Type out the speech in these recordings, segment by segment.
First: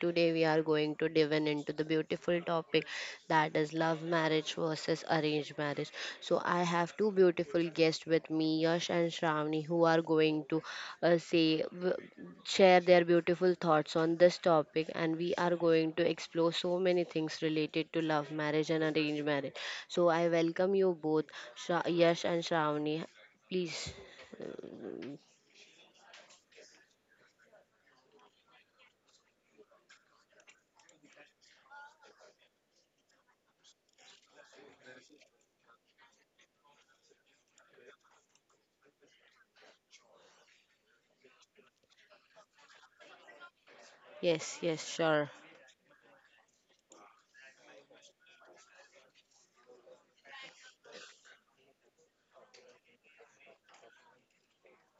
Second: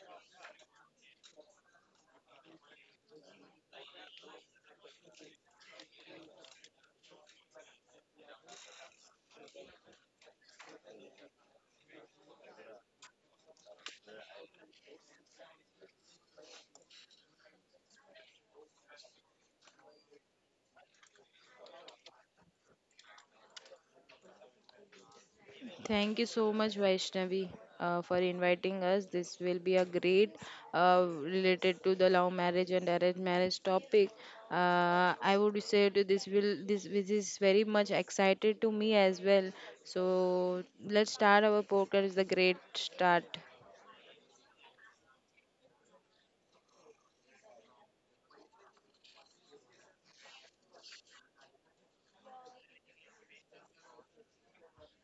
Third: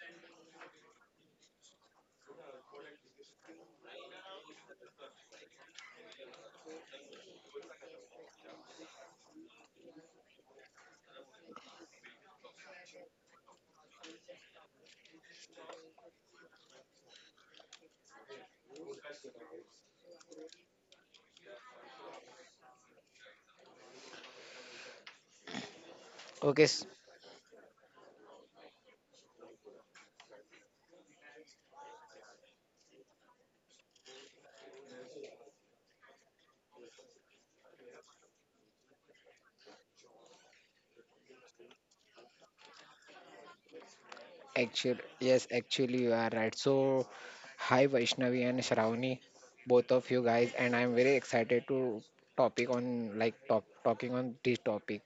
Today we are going to dive in into the beautiful topic that is love marriage versus arranged marriage. So I have two beautiful guests with me, Yash and Shravani, who are going to uh, say w- share their beautiful thoughts on this topic, and we are going to explore so many things related to love marriage and arranged marriage. So I welcome you both, Yash and Shravani. Please. Thank you so Okay, much, s- Vaishnavi, for inviting us. This will be a great related to the love marriage and arranged marriage topic. I would say to this will this this is very much excited to me as well. So let's start our podcast. It's a great start. Yes, yes, actually, sure. yes, actually, you are right. Hi Vaishnavi and Shravani, both of you guys, and I'm very excited to topic on like top talking on this topic.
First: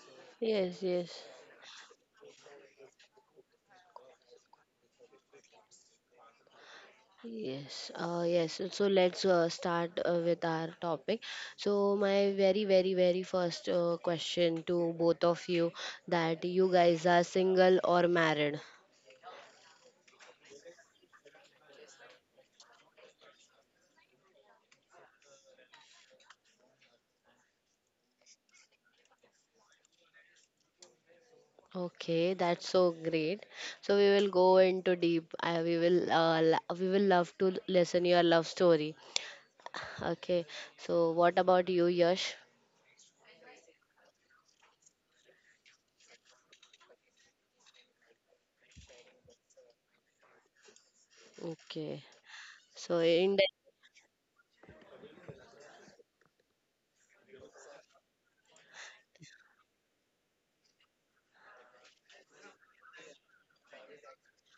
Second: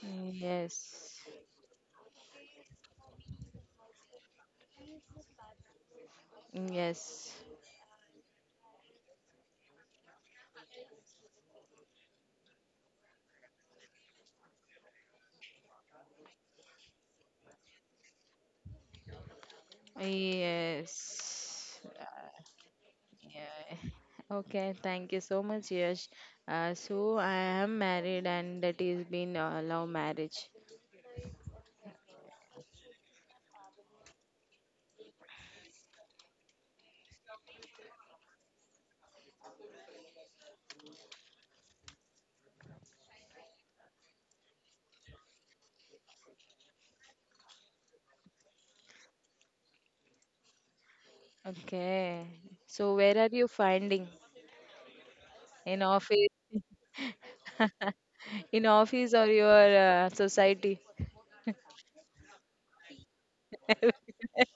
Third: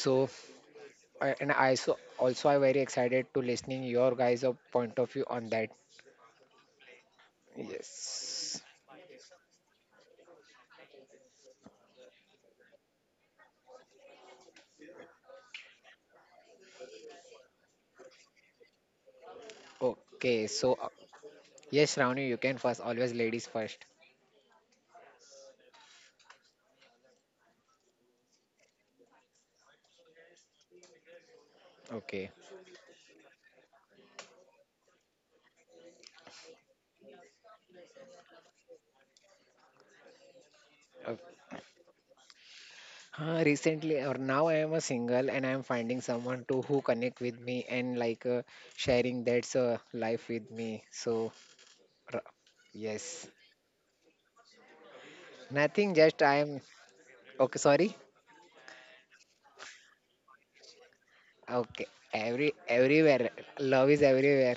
So, Yes, Yes. yes, so also I'm very excited to listening your guys' of point of view on that. Yes. yes, yes. Yes. So let's start with our topic. So my very, very, very first question to both of you, that you guys are single or married? Okay. Yes. Yes, Shravani, you can first. Always ladies Yeah. first. Okay, thank you so much, Yash. So I am married, and that is been a love marriage. Okay. Okay, that's so great. So we will go into deep. I, we will lo- we will love to listen your love story. Okay. So what about you, Yash? Recently or now I am a single and I am finding someone to who connect with me and like sharing that's life with me. Okay. r- Okay. So So where are yes, in. you finding in nothing. Just office, I am Okay. Sorry. in office or your society? Okay. Everywhere. Love is everywhere.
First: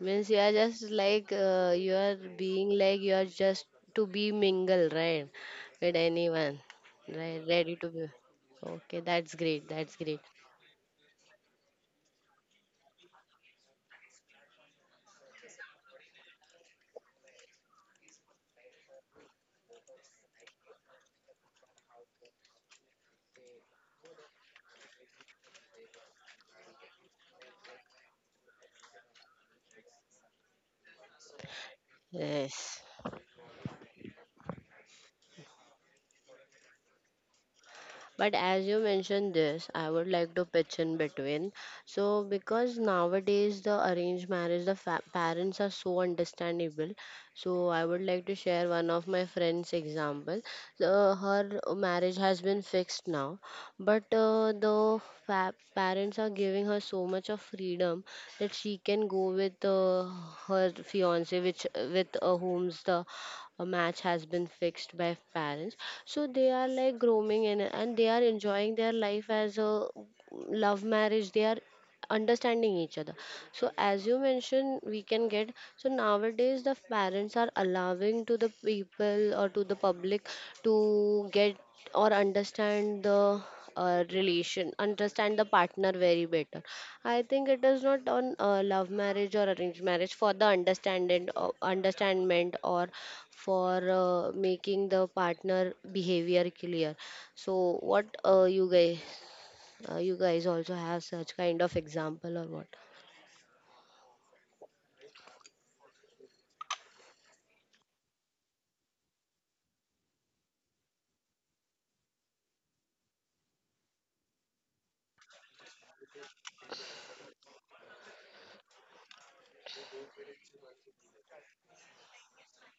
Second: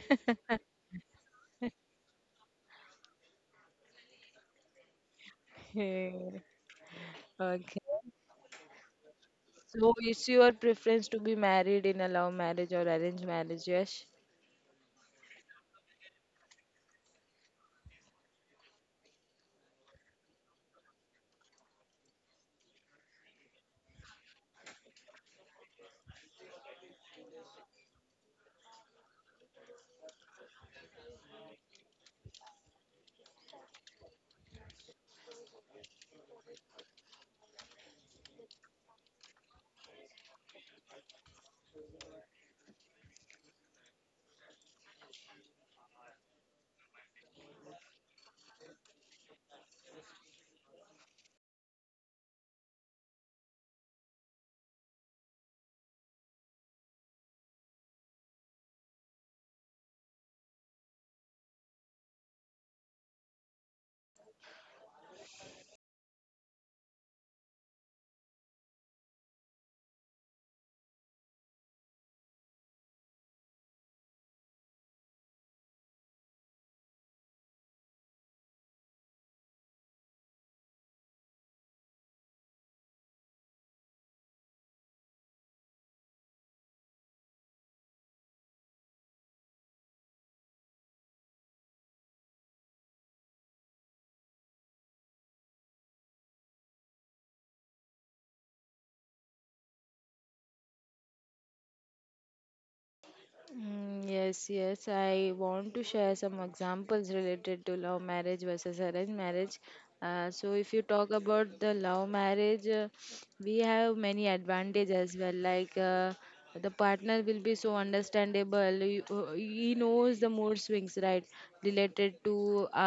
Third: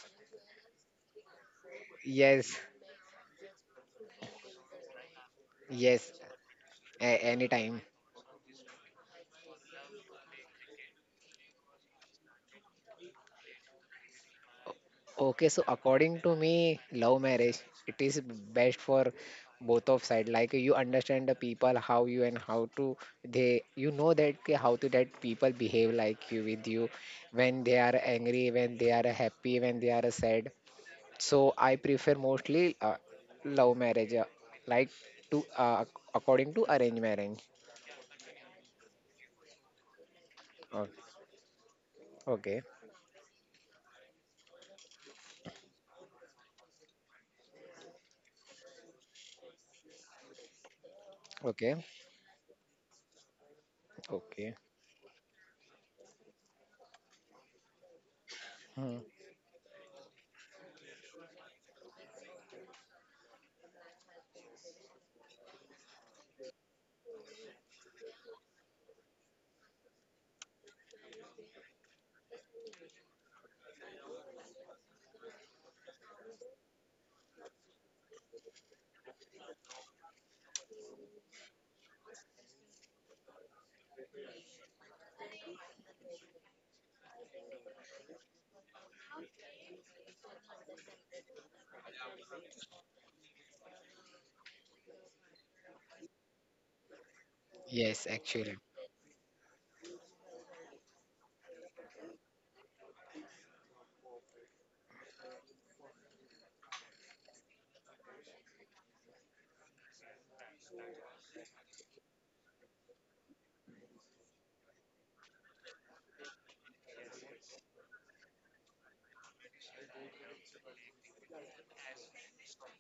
Means you are just like you are Yes. being like you are just to be mingle, right? With Yes. anyone, right? Ready Okay. Anytime. to be. Okay, that's great. So That's great. is your preference to be married in a love marriage or arranged marriage, Yash? Okay, so according to me, love marriage it is best for both of side. Like you understand the people how you and how to they you know that कि how to that people behave like you with you when they are angry, when they are happy, when they are sad. So I prefer mostly Yes. Love marriage, like to according to arranged marriage. But as you mentioned this, I would like to pitch Oh, in between. So, okay, because nowadays the arranged marriage, the parents are so understandable. So, I would like to share one of my friend's example. So, her okay, marriage has been fixed now, but okay. the parents are giving her so much of freedom that she Hmm. can go with her fiance, which with whom's the a match has been fixed by parents, so they are like roaming in and they are enjoying their life as a love marriage. They are understanding each other. So as you mentioned, we can get, so nowadays the parents are allowing to the people or to the public to get or understand the relation, understand the partner very better. I think it is not on love marriage or arranged marriage for the understanding or understandment or for making the partner behavior clear. So Yes, what actually. you guys, you guys also have such kind of example or what? Yes, yes. I want to share some examples related to love marriage versus arranged marriage. So, if you talk about the love marriage, we have many advantages as well. Like the partner will be so understandable. He knows the mood swings, right? Related to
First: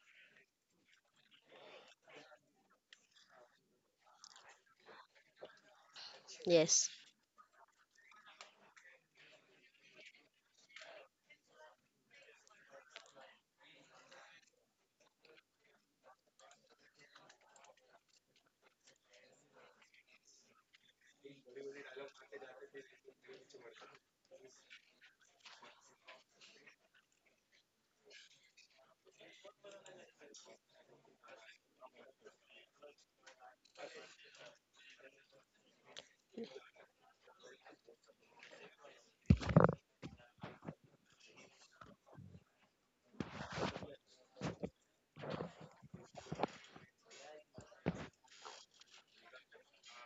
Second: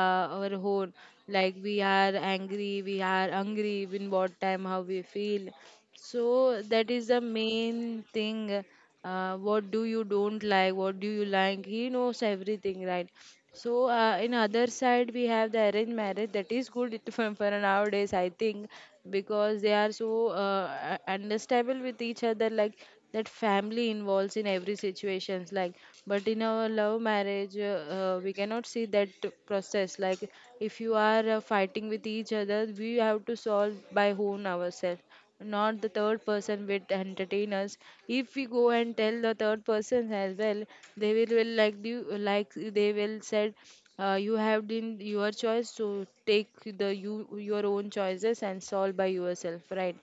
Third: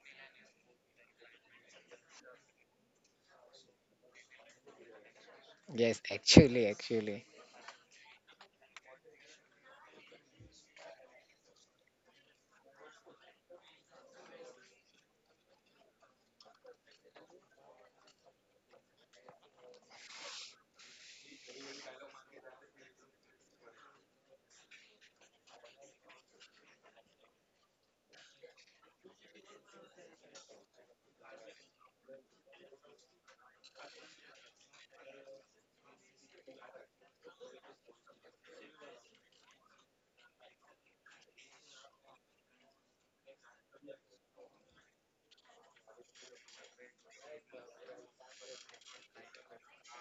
our own. Like we are angry, we are hungry, in what time, how we feel. Yes, So actually, Yes. that is the actually. main thing. What do you don't like? What do you like? He knows everything, right? So in other side we have the arranged marriage that is good, for nowadays I think, because they are so understandable with each other, like that family involves in every situations. Like, but in our love marriage we cannot see that process. Like, if you are fighting with each other we have to solve by own ourselves, not the third person with entertain us. If we go and tell the third person as well, they will like you, like they will said, you have been your choice to take the you your own choices and solve by yourself, right?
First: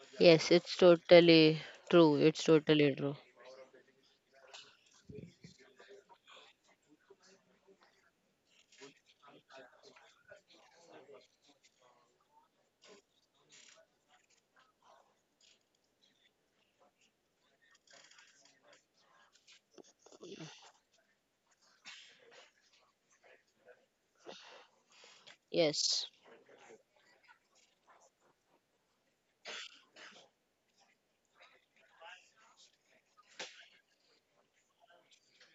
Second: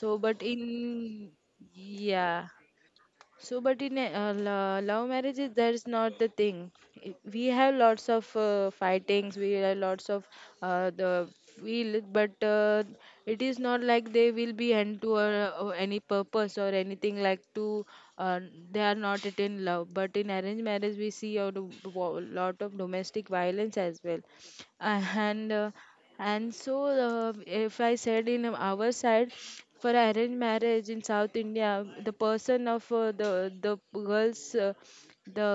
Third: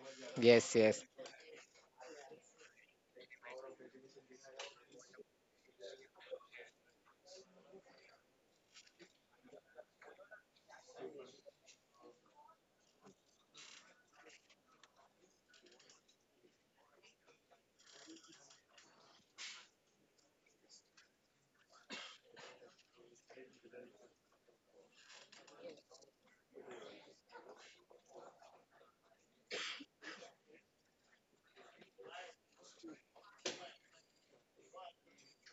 So, but Yes, Yes, it's yes. in totally true. It's yeah totally true. so, but in a, love marriages, that's not the thing. We have lots of fightings. We have lots of the feel, but it is not like they will be end to any purpose or anything like to. Uh, they are not at in love. But in arranged marriage, we see a lot of domestic violence as well. Uh, and uh, Yes. and so, if I said in our side, for arranged marriage in South India, the person of the girls, the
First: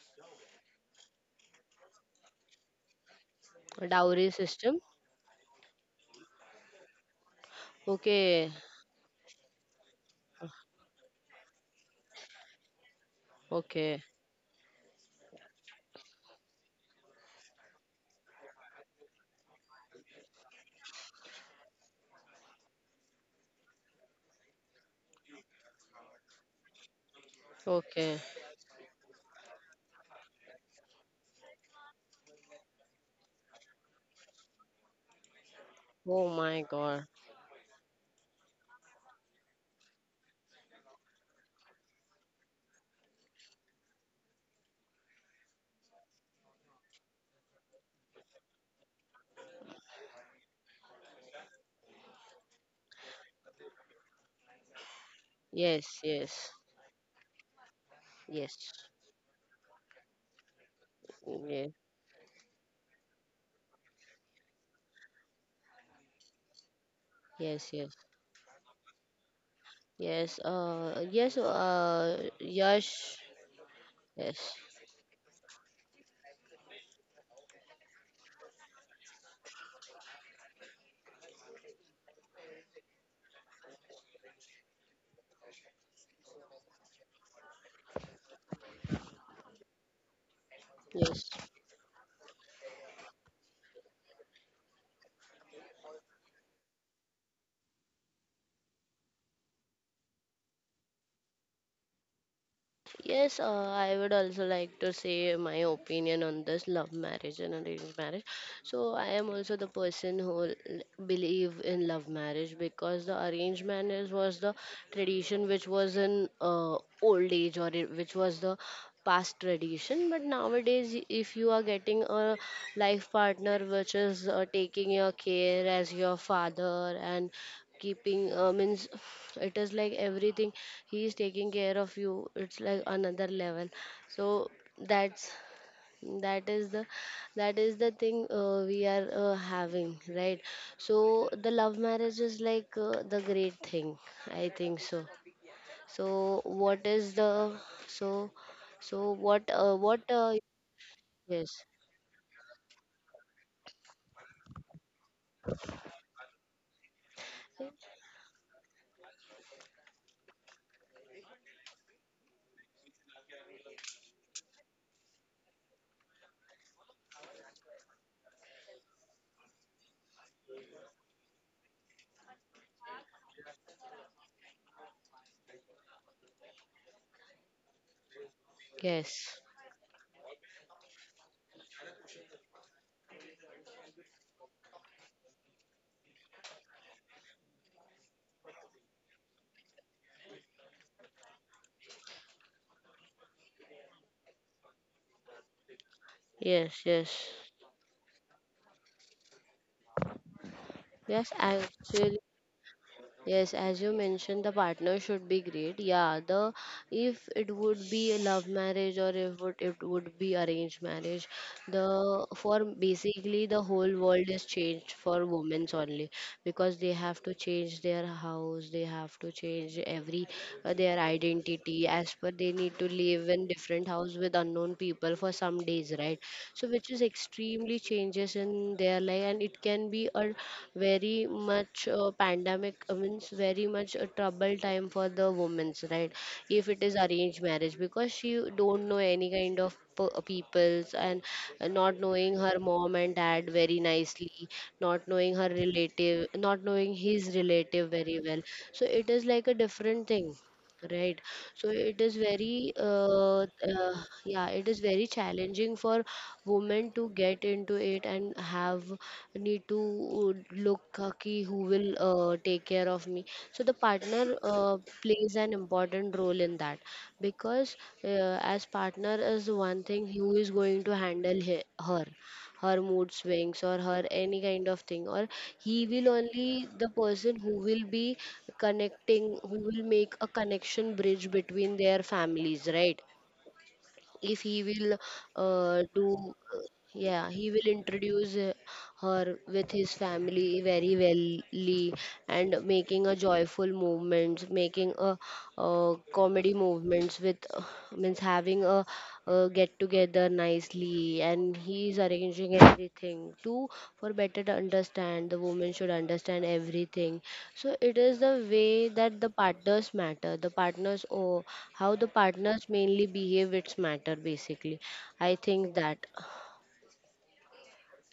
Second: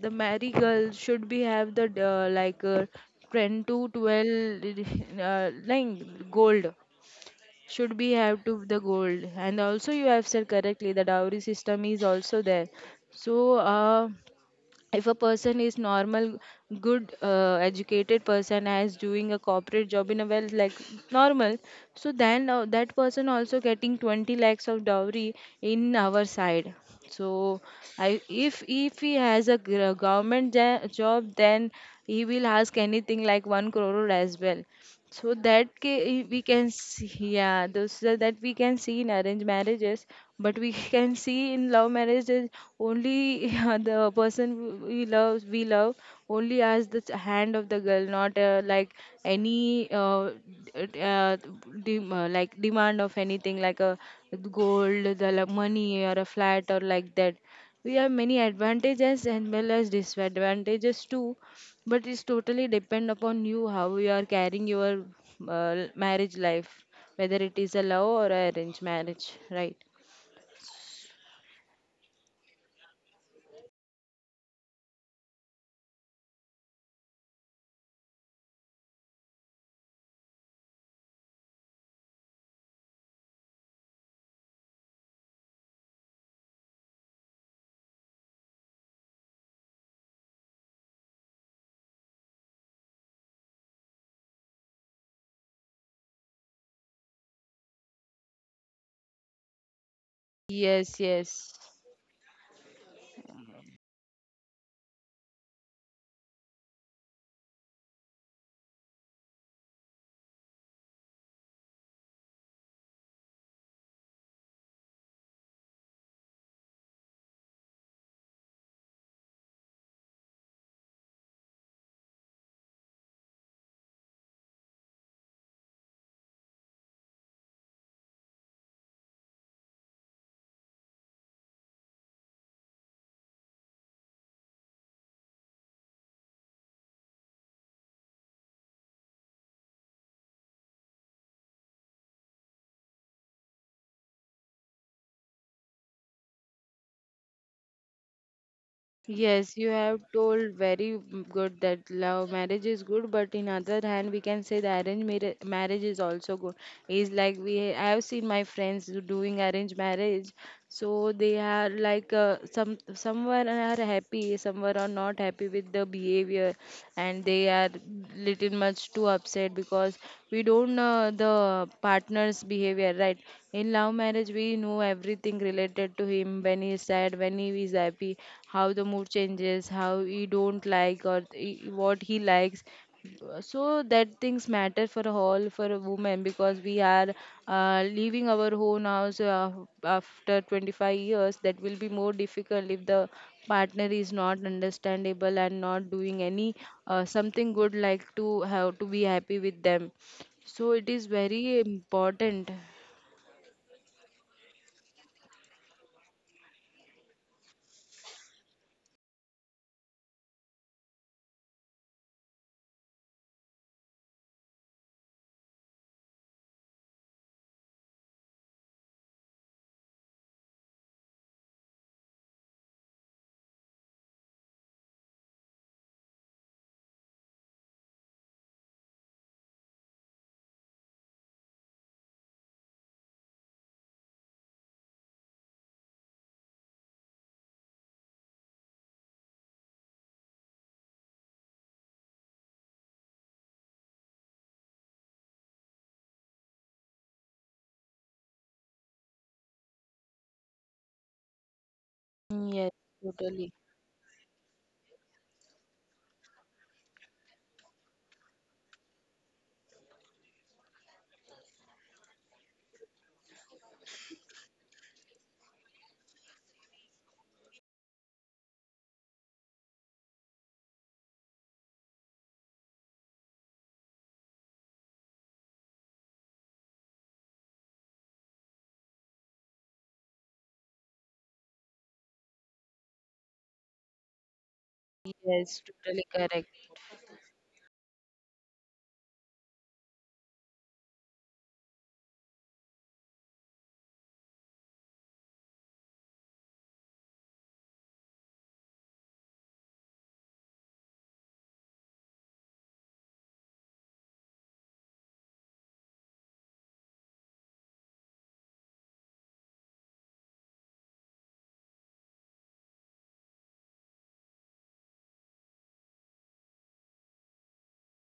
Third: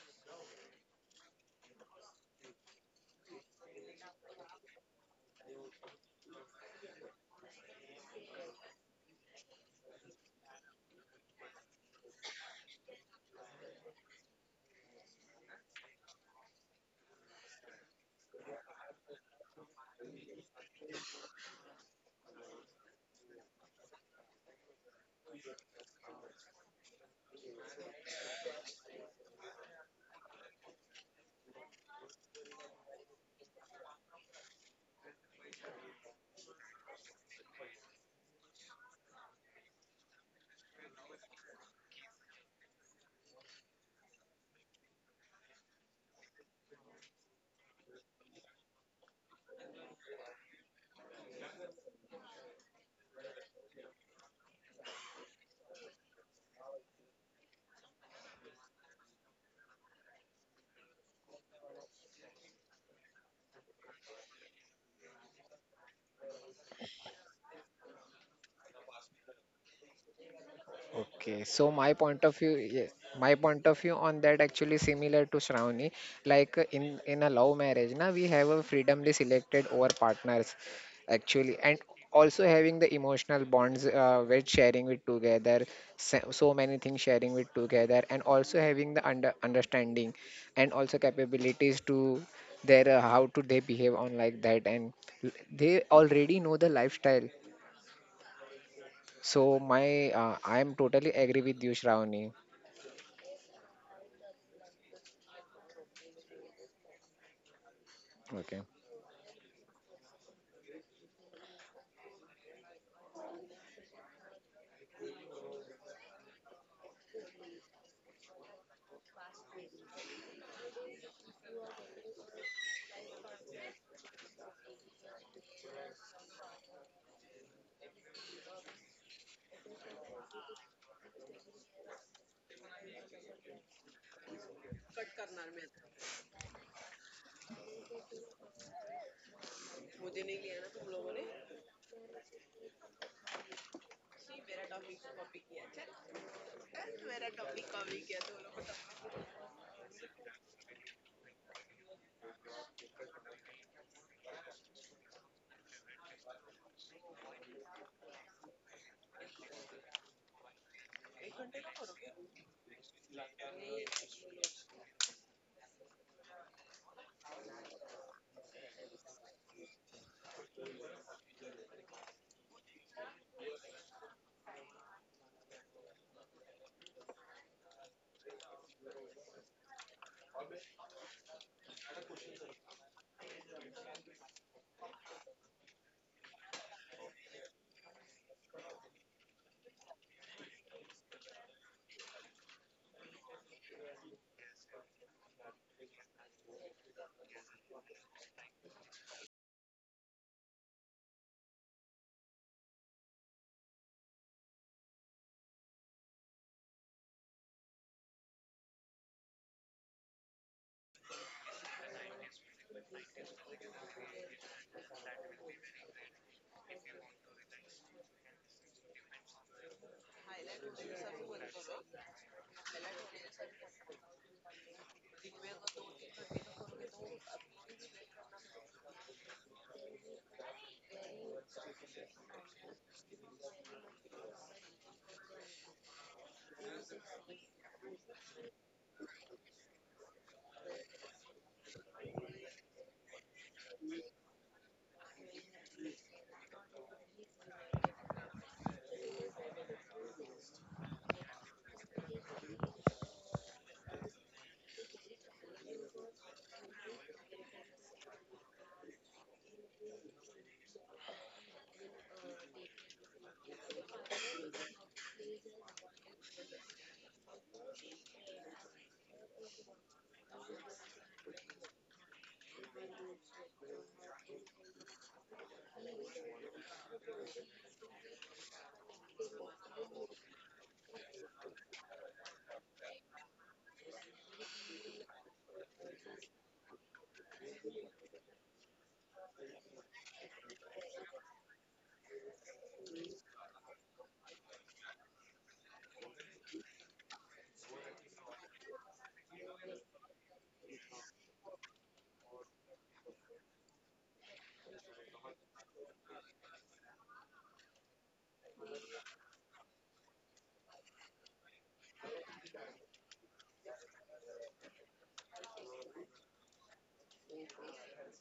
the married girl should be have the 10 to Dowry 12 system. Like gold, should be have Okay, to the gold. And also you have said correctly, the dowry system is also there. So okay, uh, if a person is normal, good, educated person as doing a corporate job in a well, like normal, so then that person also getting 20 lakhs of dowry in our side. So I okay. If he has a government job, then he will ask anything like 1 crore as well. So Oh we my can God. see, yeah, those, so that we can see in arranged marriages, but we can see in love marriages only, the person we love, we love, only as the hand of the girl, not like any d- uh, like demand of anything like a gold, the like, Yes, money or a yes. flat or like that. We have many Yes, advantages and well as disadvantages too, yes, but it's totally depend upon you how you are carrying your marriage life, whether it yes, is a yes. love or a arranged marriage, right? Yes. Yes. Okay, so my point of view, yes, Yash. my point of view on that Yes, actually similar to Shravani. Like in a love marriage, na we have a freedomly selected our partners actually, and also having the emotional bonds with sharing it together, so, so many things sharing it together, and also having the understanding and also yes. capabilities to their how to they behave on like that, and they already know the lifestyle. So my I am Yes, totally agree yes. with you, Shravani. Yes, I would also like to say my opinion on this love marriage and arranged marriage. Okay. So I am also the person who believe in love marriage, because the arranged marriage was the tradition which was in old age, or it, which was the past tradition. But nowadays, if you are getting a life partner which is taking your care as your father and keeping means it is like everything, he is taking care of you, it's like another level. So that's, that is the, that is the thing we are having, right? So the love marriage is like the great thing, I think so. So what is the, so, so Yes, you have what told very yes, good that love marriage is good, but in other hand, we can say the marriage is also good. Is like we I have seen my friends who doing arranged marriage, so they are like, some somewhere are happy, somewhere are not happy with the behavior, and they are little much too upset because we don't know the partner's behavior, right? In love marriage, we know everything related to him, when he is sad, when he is happy, how the mood yes, changes, how he don't like or what he likes. So that things matter for a whole for a woman, because we are leaving our own house after 25 years. That will be more difficult if the partner is not understandable and not doing any yes, yes, something good like to have to be happy with them. So it is yes, I very actually. important. Yes, as you mentioned, the partner should be great. Yeah, the, if it would be a love marriage or if would it would be arranged marriage, the for basically the whole world is changed for women's only, because they have to change their house, they have to change every their identity as per they need to live in different house with unknown people for some days, right? So which is extremely changes in their life, and it can be a very much pandemic, means very much a trouble time for the women's, right? If it is arranged marriage, because she don't know any kind of peoples, and not knowing her mom and dad very nicely, not knowing her relative, not knowing his relative very well. So it is like a different thing. Right. So it is Yes, very, totally. Yeah, it is very challenging for women to get into it, and have need to look ki who will take care of me. So the partner plays an important role in that, because as partner is one thing who is going to handle he her, her mood swings or her any kind of thing, or he will only the person who will be connecting, who will make a connection bridge between their families, right? If he will Yes, totally do, correct. yeah, he will introduce her with his family very wellly, and making a joyful movements, making a comedy movements with means having a get together calendar nicely, and he's arranging everything to for better to understand, the woman should understand everything. So it is the way that the partners matter, the partners, or how the partners mainly behave, it's matter basically, I think that,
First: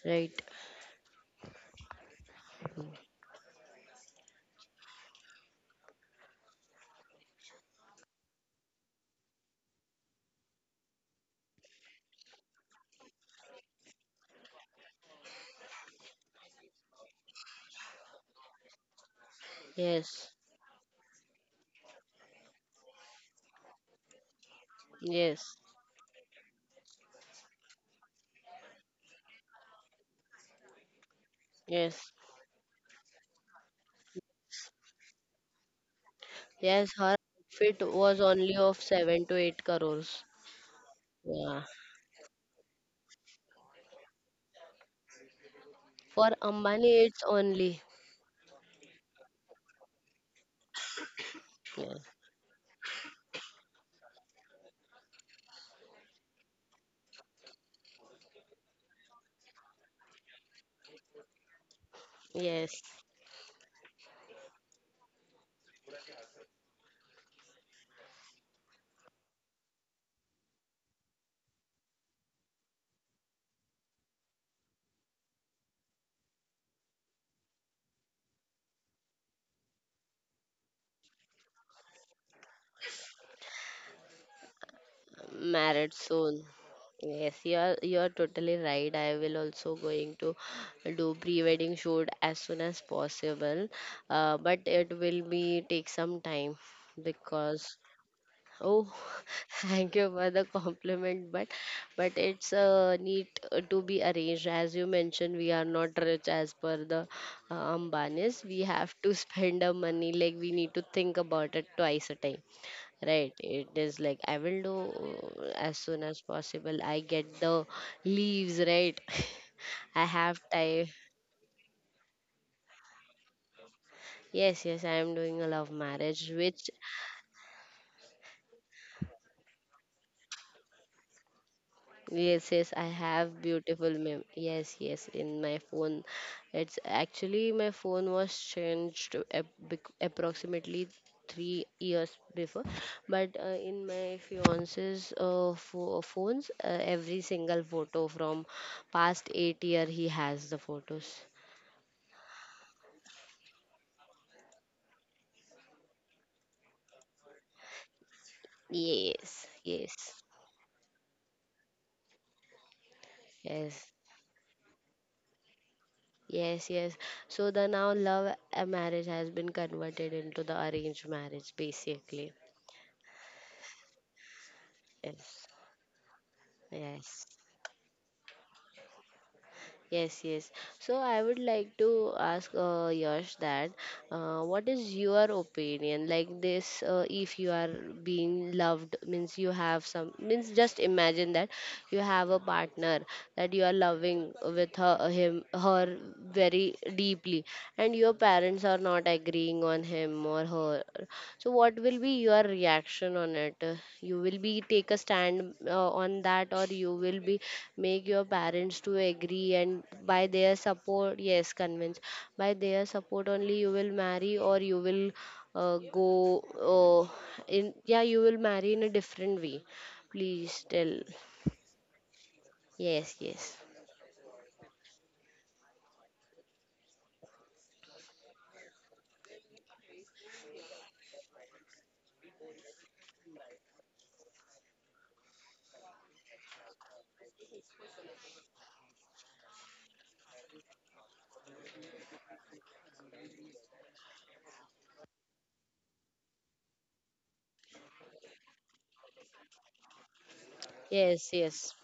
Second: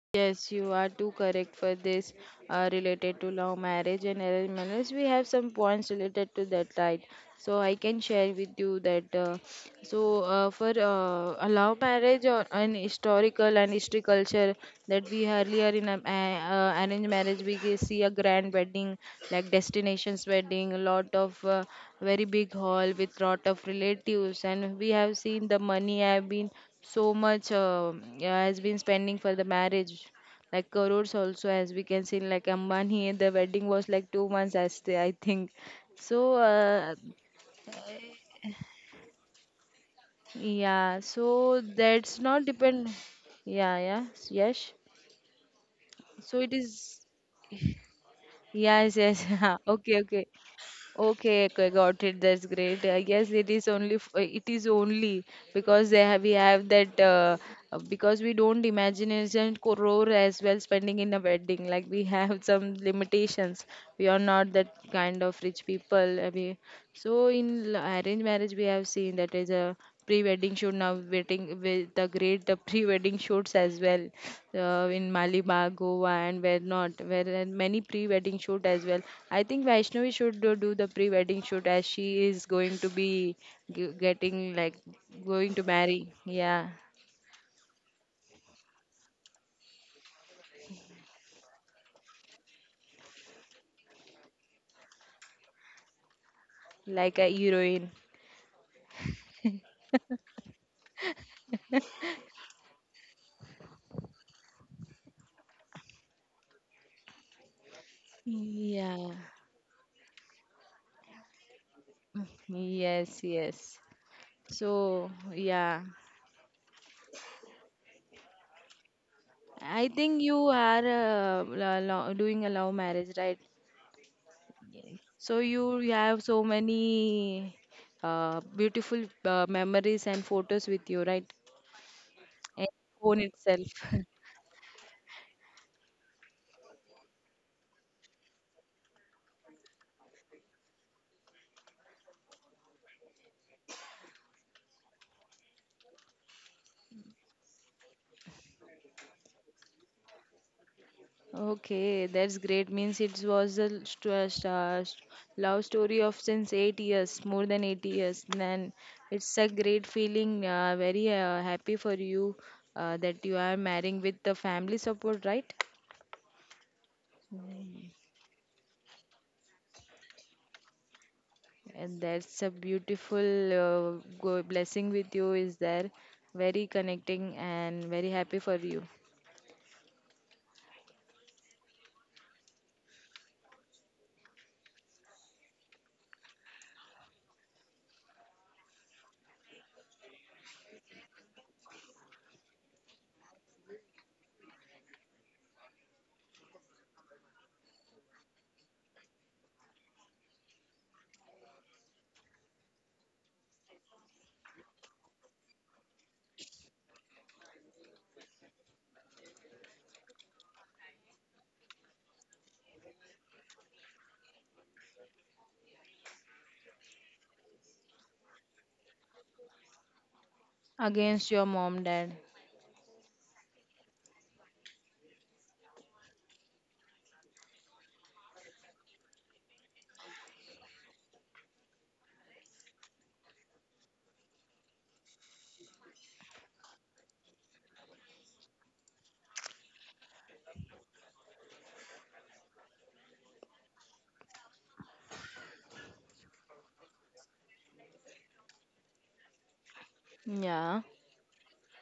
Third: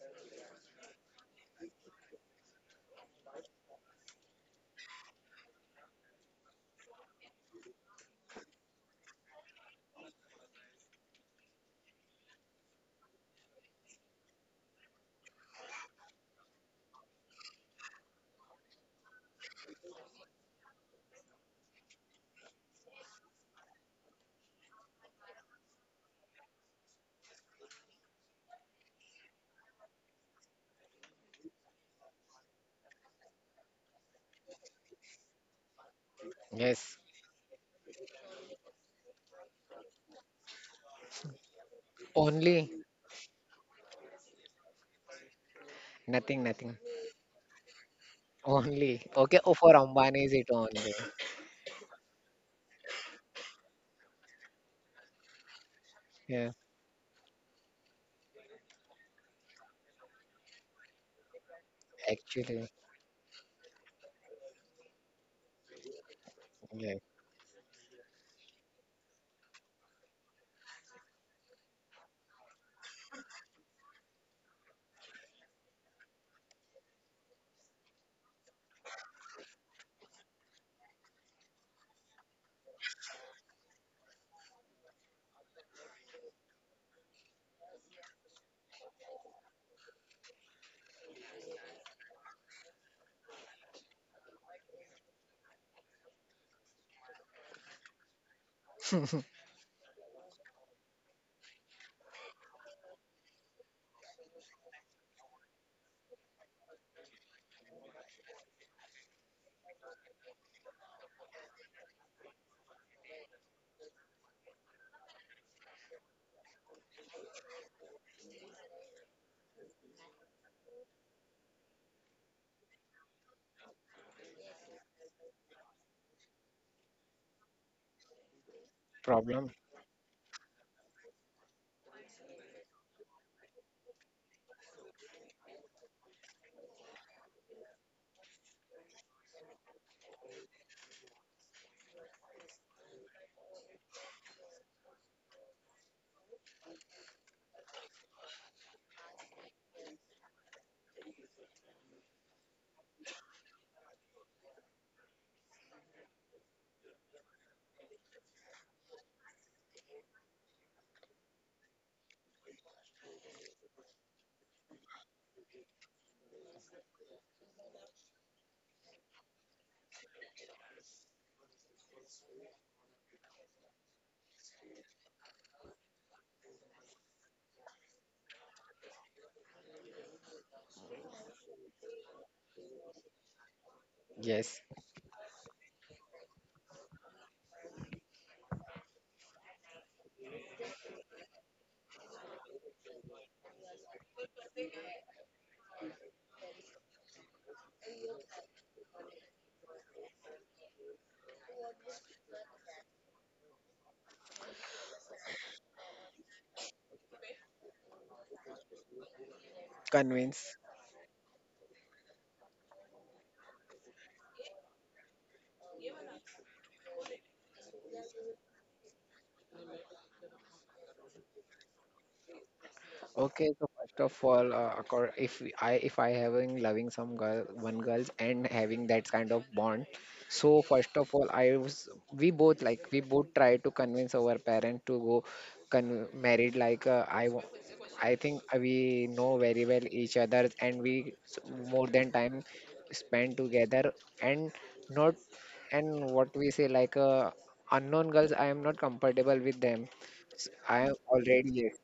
right? Yes, you are too correct for this related to love marriage and arranged marriage. We have some points related to that, right? So I can share with you that. So, for a love marriage or an historical and history culture, that we earlier in a, arranged marriage we can see a grand wedding, like Yes, destinations wedding, a lot of very big hall with lot of relatives. And we have seen yes, the money have been so much, yeah, has been spending for the marriage, like crores also, as we can yes, see, like Ambani the wedding was like 2 months as they, I think. So yes. Yes. her outfit was only of 7 to 8 crores. yeah so Yeah, that's not Only. depend. Yeah yeah yes So for Nothing, it nothing. is, Ambani it's only. yeah, yes, Only. yes. Okay. Oh, for okay Ambani okay is it only? okay, okay, got Yeah. it. That's great. I guess it is only it is only because they have, we Yeah. have that because we don't imagination crore as well spending in a wedding. Like we have Actually. some Yes, limitations. We are not that kind of rich people. uh, We, Yeah. so in arranged marriage we have seen that is a pre-wedding shoot, now waiting with the great the pre-wedding shoots as well, in Maliba, Goa and where not, where there are many pre-wedding shoot as well. I think Vaishnavi should do the pre-wedding shoot as she is going to be getting like, going to married marry, soon. yeah, Yes, you are, you are totally right. I will also going to do pre-wedding shoot as soon as possible, but it will be take some time like a because. heroine. Oh, thank you for the compliment, but it's neat to be arranged. As you mentioned, we are not rich as per the Ambanis. We have Yeah, to spend our money, like we need to think about it twice a time, yes, right? yes. It is like I will So do as yeah, soon as possible. I get the leaves, right? I I think have you are time. Doing a love marriage, right? Yes, yes, I am doing So a love you have marriage, so which. many beautiful Problem. memories and photos with you, right? Yes, And yes, I phone have itself. beautiful mem. Yes, yes, in my phone. It's actually my phone was changed approximately 3 years before, but in my fiance's phones, every single photo from past 8 year, he has the photos. Okay, that's great. Means it was a love story of since 8 years, more than 8 years. Then it's Yes, a great yes, feeling. Very happy for you that you are yes. marrying with the family support, right? Yes, yes. So the now love marriage has been converted into the arranged marriage, And basically. that's a beautiful blessing with you, Yes, is there? Very yes. connecting and very happy for you. Yes, yes. So I would like to ask Yash that Yes. what is your opinion like this, if you are being loved, means you have some, means just imagine that you have a partner that you are loving with her, him, her very deeply, and your parents are not agreeing on him or her, so what will be your reaction on it? You will be take a stand on that, or you will be make your parents to agree and, by their Convince. support, yes, convince, by their support only you will marry, or you will go uh, in, yeah, you will marry in a different way, please tell. Against your mom, dad. Yes, Okay, yes, so first of all, accor- if we- I if I having loving some girl, one girls and having that kind of bond, so first of all, I was we both like we both try to convince our parent to go con married like I think we know very well each other and we more than time spend together and not and what we say like unknown girls I am not comfortable with them. I Yeah. am yes, already yes,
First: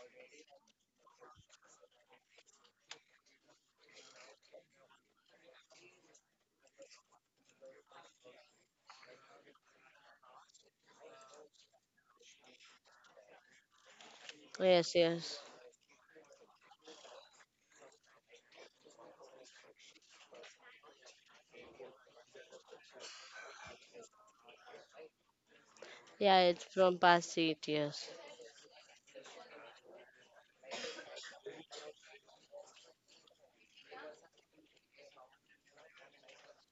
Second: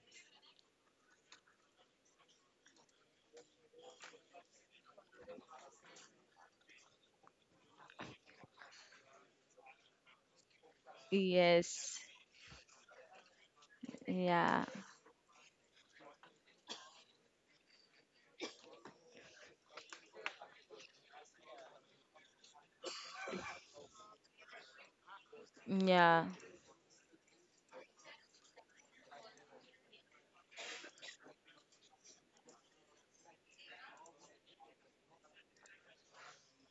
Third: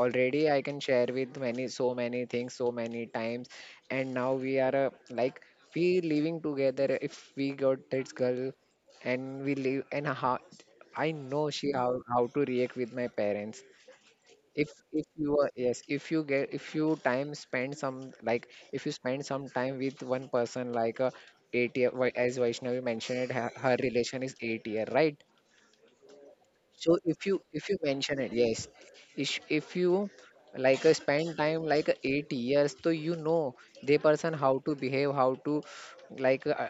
already I can share with many so many things so many times and now we are like we living together if we got this girl and we live and how I know she Yes. how to react with my parents Yeah. Yes, if yes, you are yes if you get if you time spend some like if you spend some time with one person like a 8 year as Vaishnavi mentioned it, her, her relation is 8 year right Yeah. yeah, it's so from past eight if you years mention it yes if you like spend time like 8 years so you know the person how to behave how to like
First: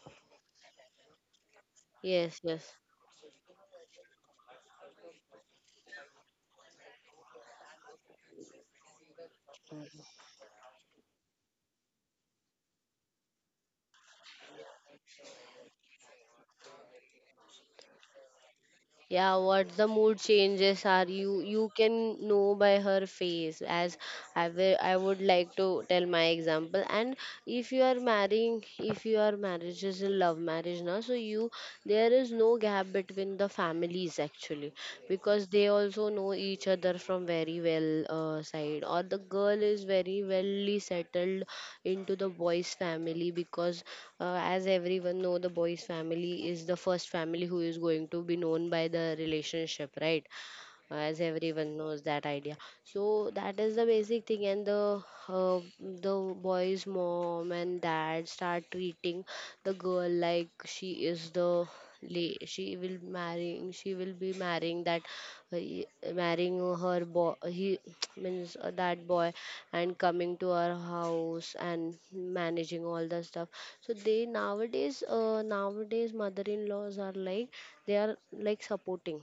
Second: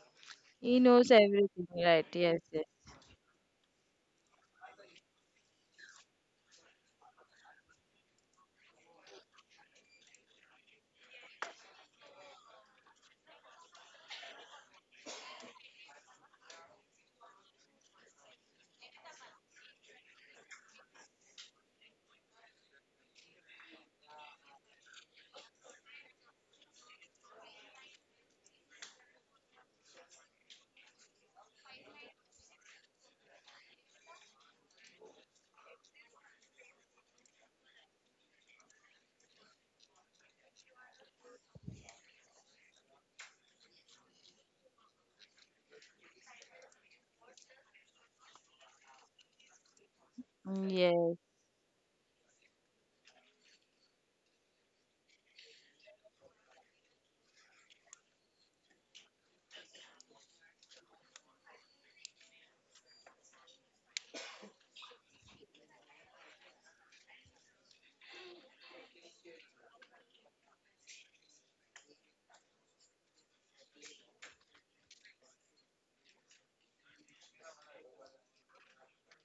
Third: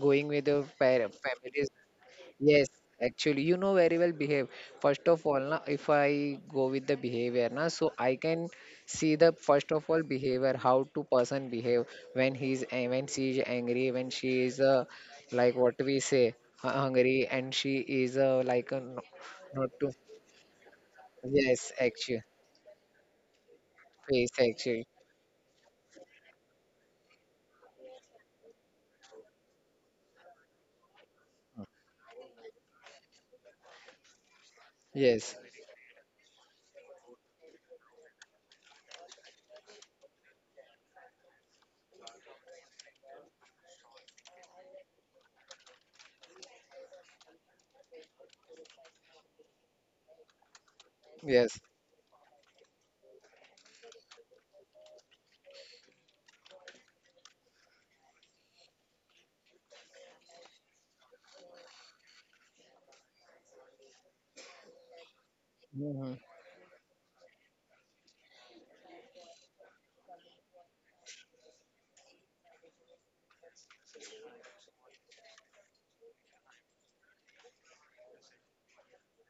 going with the He knows parents, everything, families. right? Yes, Yes. Yes. Yes, yes. actually, you know very well behave. First of all, na, if I go with the behavior, na, so I can see the first of all behavior, how to person behave when when she is angry, when she is like what we say hungry, and she is Yeah, not what the to. mood changes are, you Yes, can actually, know by her face as. face I will, actually. I would like to tell my example, and if you are marrying, if your marriage is a love marriage now, so you, there is no gap between the families actually, Yes, because they also know each other from very well side, or the girl is very wellly settled into the boy's family, because as everyone know the boy's family is the first family who is going to be known by the relationship, right? Yes. As yes. everyone knows that idea. So that is the basic thing, and the boy's mom and dad start treating the girl like she is the she will marrying, she will be marrying that uh, y- Mhm. marrying her boy, he means that boy, and coming to our house and managing all the stuff. So they nowadays, nowadays mother-in-laws are like, they are like supporting,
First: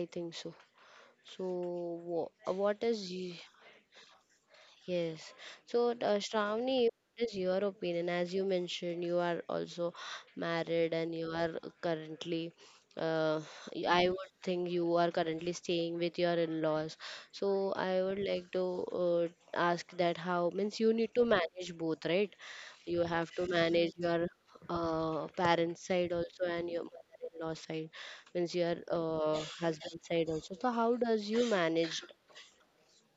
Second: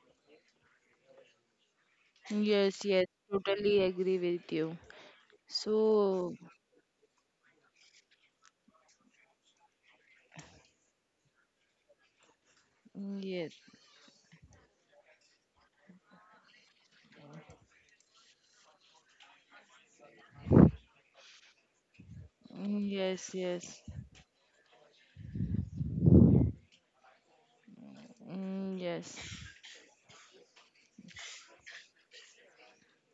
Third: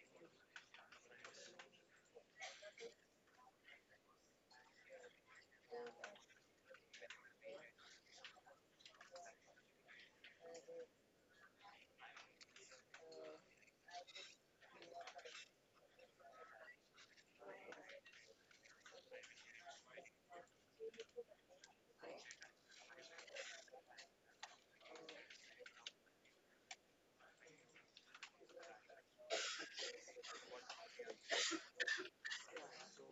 I think so. So, what Yes. Yes. is Totally agree with you. yes? So, So, Shravani, what is your opinion? As you mentioned, you are also married and you are currently, uh, yes. I would think you are currently staying with your in-laws. So, I would like to uh, ask that how, means you need to manage both, right? You have Yes. to Yes. manage your parents' side also and your mother-in-law side, means your Yes. Husband side also. So, how does you manage?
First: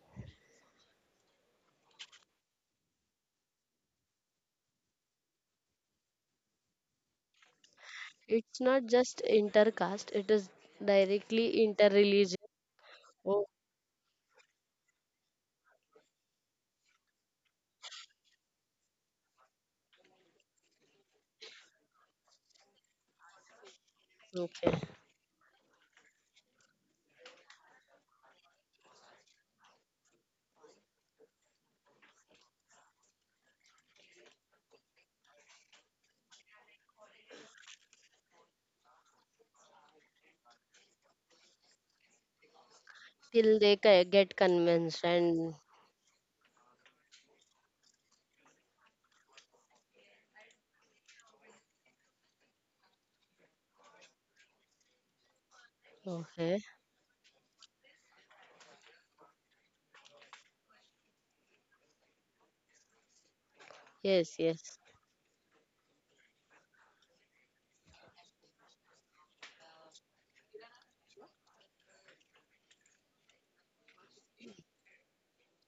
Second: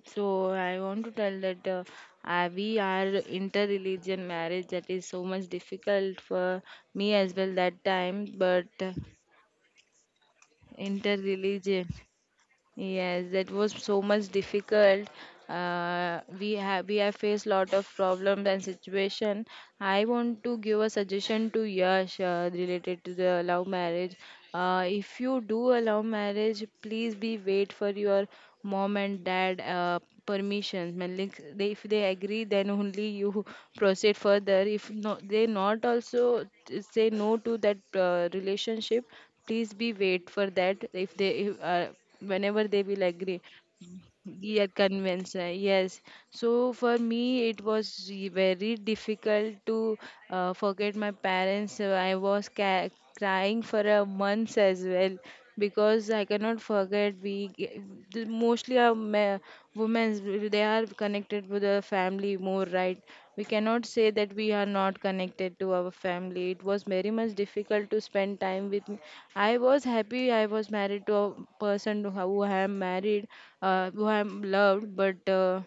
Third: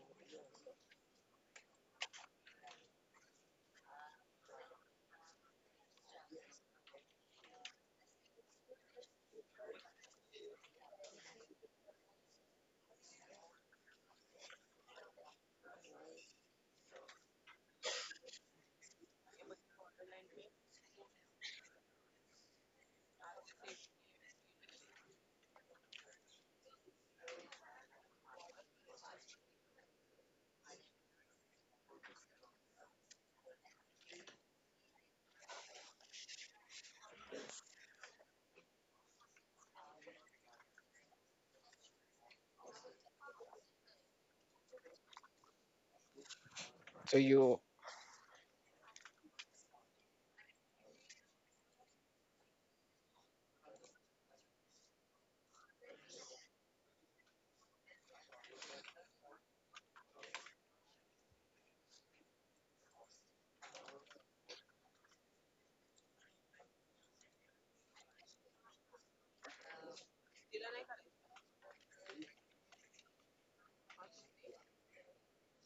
So I want to tell that we are inter-religion marriage, that is so much difficult for me as well that time, It's but not just intercaste, it is directly inter-religion. interreligious. Yes, Oh, that was so much difficult. We have faced lot of problems and situation. I want to give a suggestion to Yash related to the love marriage. okay. If you do a love marriage, please be wait for your mom and dad permissions. Mean, like, they, if they agree, then only you proceed further. If no, they not also say no to that relationship. Please be wait for that if they if, whenever they will agree, Till they get yeah, convinced convince, and. yes. So for So me it you was very difficult to forget my parents. I was crying for a month as well, because I Okay. cannot forget. Mostly our women, they are connected with the family more, right? We cannot say that Yes, we are yes, not connected to our family. It was very much difficult to spend time with me. I was happy, I was married to a person who I am married, who I am loved, but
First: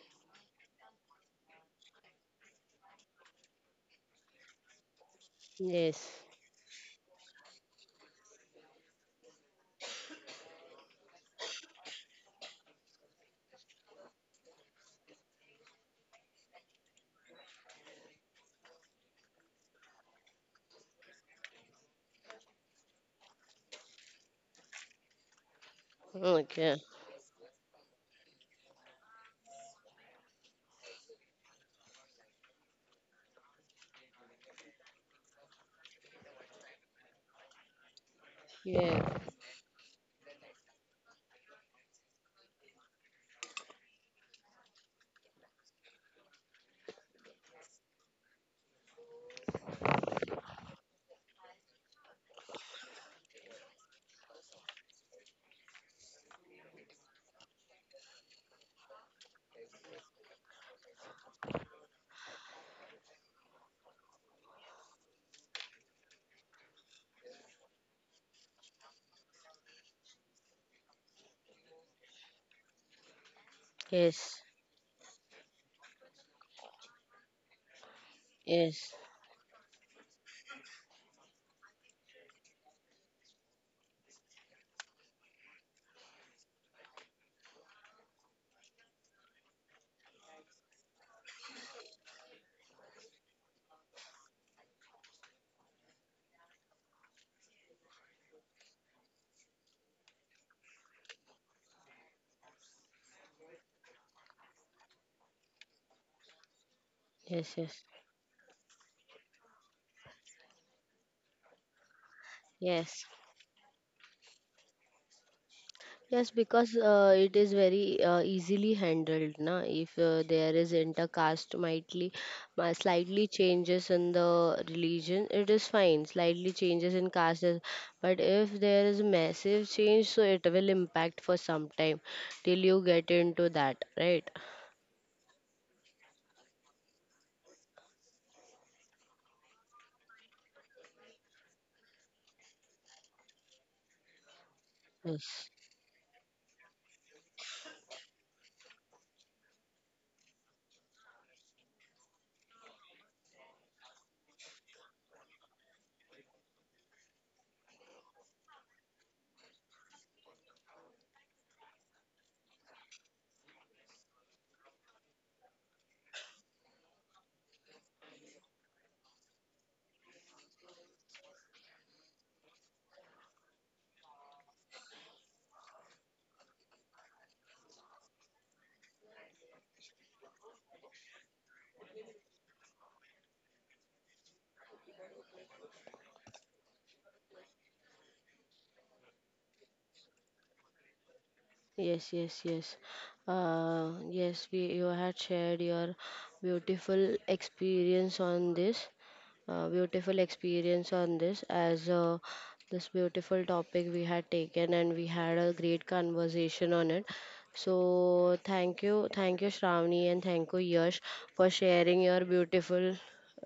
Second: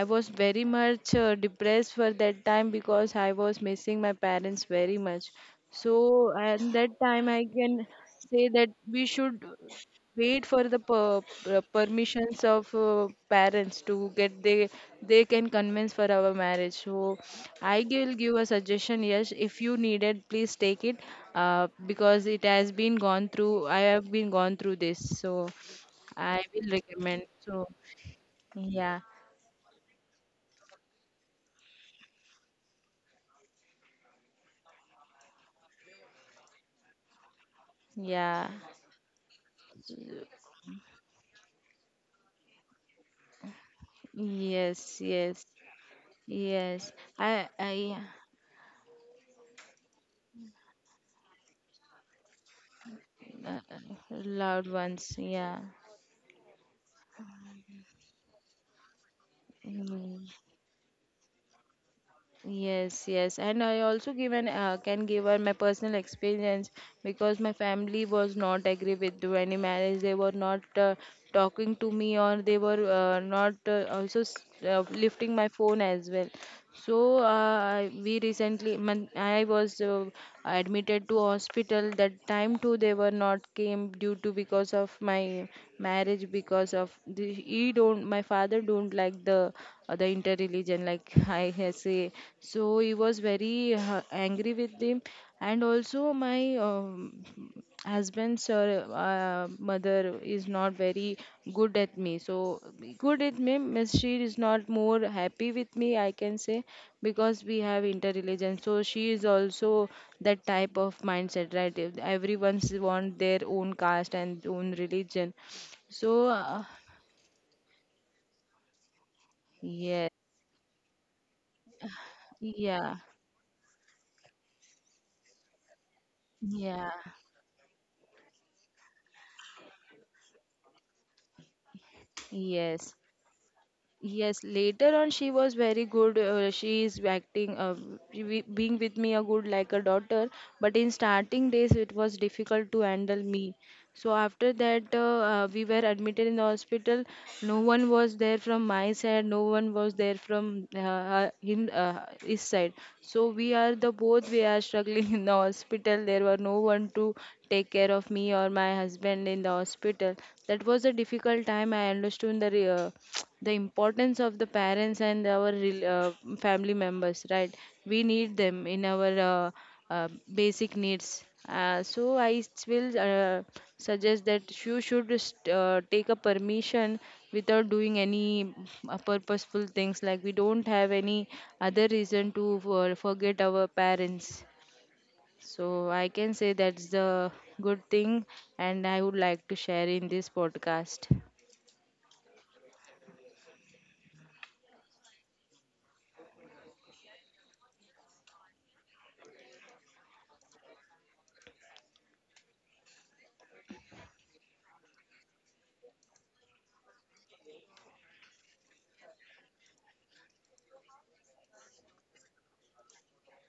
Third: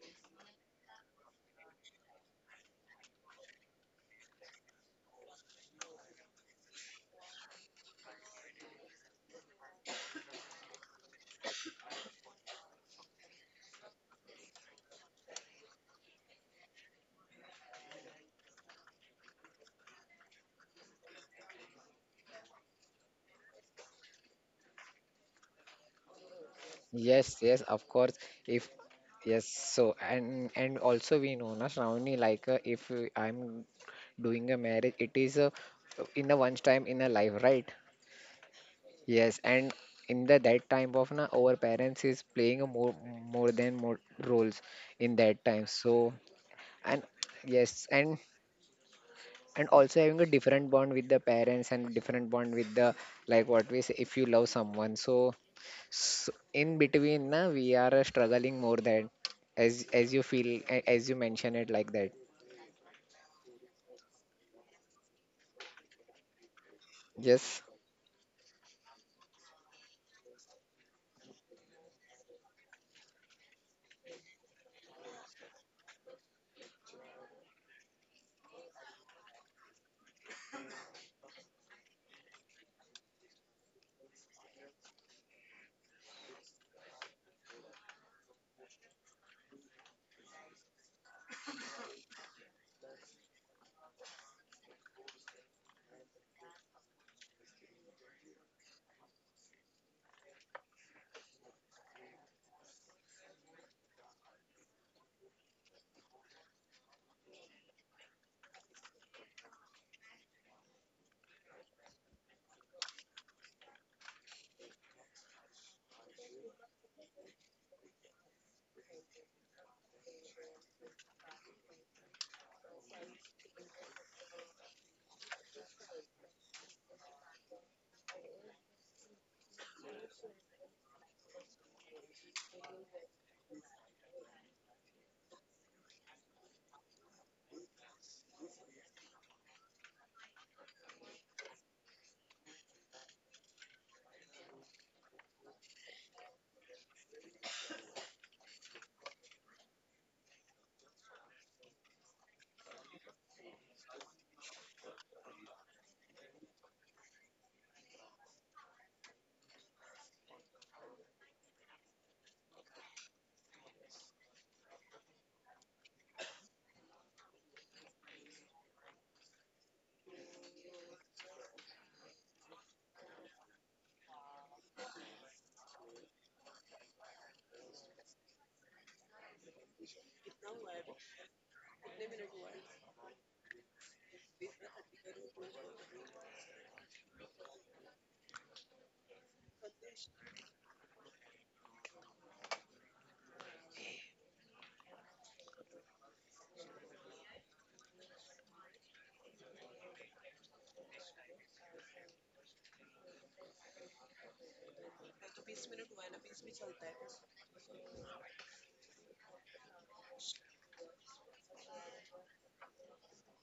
I was very much depressed for that time, because I was missing my parents very much. So yes. at that time I can say that we should wait for the permissions of parents to get, they can convince for our marriage. So I will give a suggestion, yes, if you need it please take it, because it has been gone through, I have been gone through this. So I will Okay. yes recommend. yes So of course if yeah, yes so and also we know na Shravani like if I'm doing a marriage it is a in a once time in a life right yeah, Yeah. yes and in the that time of na our parents is playing a more than more roles yes, in yes, that time so yes. and I yes and also having a different bond with the parents and different bond with the like uh, what we say uh, if you love Loved someone ones, so, yeah. s in between na we are struggling more than as you Mm. feel as you mention it like that Yes, yes, and I also given, can give her my personal experience because my yes. family was not agree with to any marriage. They were not talking to me, or they were not Yes, lifting my phone as well. So we recently, yes, man, I was admitted to hospital. That time too, they were not came due to because of my marriage, because of the, he don't my father don't like the interreligion like I say. So he was very angry with him, and also my husband's mother is not very good at me. So good at me means she is not more happy with me, I can say, because we yes, have yes, interreligion. So she is also that type of mindset, right? If everyone's yes. want their own caste and own religion. So Yes, because it is very easily handled, na. If yeah, there is intercaste mightly, yeah. slightly changes in the religion, it is fine. Slightly Yeah, changes in caste, is-, but if there is massive change, so it will impact for some time till you yes, get into that, right? yes. Later on, she was very good. She is acting, she being with me a good like a daughter. But in starting days, it was difficult to handle me. So after that, Yes, we were admitted in the hospital. No one was there from my side. No one was there from uh, him, uh, his side. So we are the both. We are struggling in the hospital. There were no one to take care of me or my husband in the hospital. That was a difficult time. I understood the the importance of the parents and our family members. Right, we need them in our. Uh, Basic needs. So I will suggest that you should take a permission without doing any purposeful things. Like we don't have any other reason to forget our parents. So I can say that's the good thing, and I would like to share in this podcast. yes, yes, yes. Yes, we you had shared your beautiful experience on this, beautiful experience on this as this beautiful topic we had taken, and we had a great conversation on it. So thank you Shravani and thank you Yash for sharing your beautiful,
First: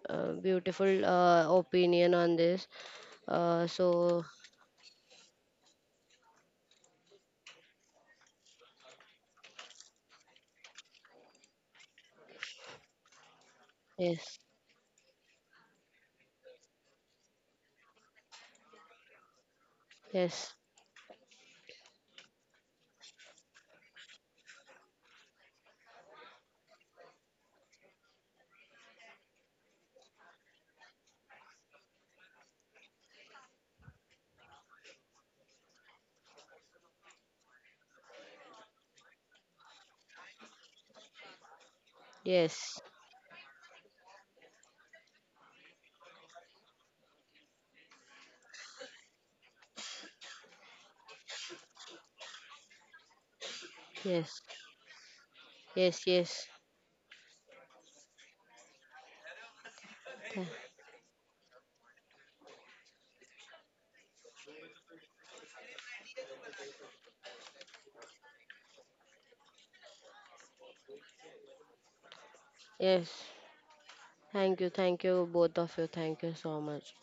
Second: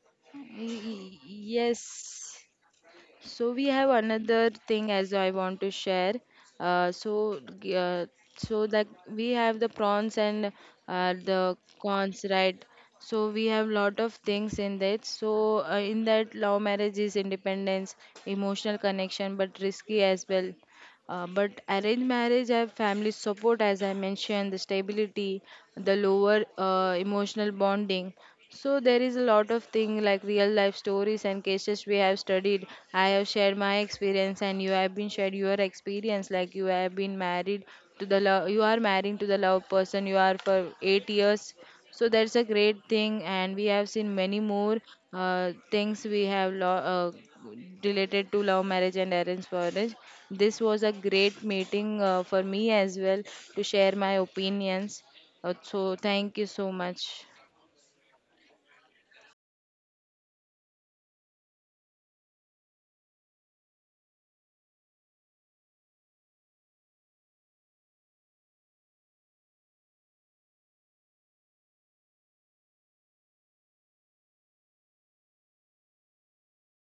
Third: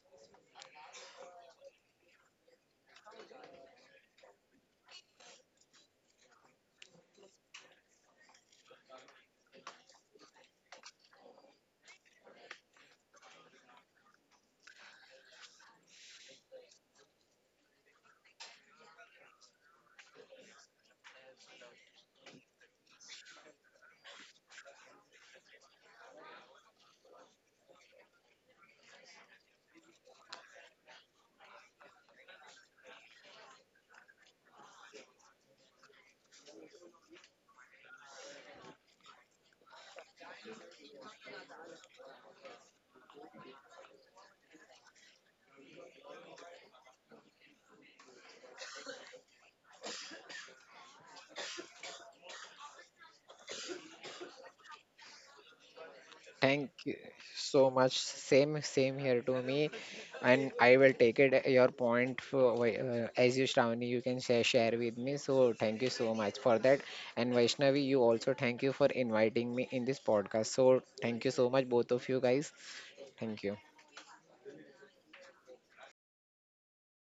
Y- beautiful y- yes. opinion on this. So we have So another thing as I want to share. Uh, so g- uh, so that we have the prawns and the cons, right? So we have lot of yes, things in that. So in that, love marriage is independence, emotional connection, but risky as well. yes, But arranged marriage have family support, as I mentioned, the stability, the lower emotional bonding. So there is a lot of thing like real life stories and cases we have studied. I have shared my experience, and you have been shared your experience. Like you have been married to the love, you are marrying to the love person. You are for 8 years, so that's a yes, great thing, and we have seen many more things related to love marriage and arranged marriage. This was a great meeting for me as well to share my yes, opinions. So yes, thank yes, you so Thank you much. so much. Same, same here to me, Th- and I will take it your point for as you, Shravani, you can share with me. So thank you so much for that, and Vaishnavi, you also thank you for inviting me in this podcast. So thank you so much, both of you guys. yes. Thank you. Thank you both of you. Thank you so much.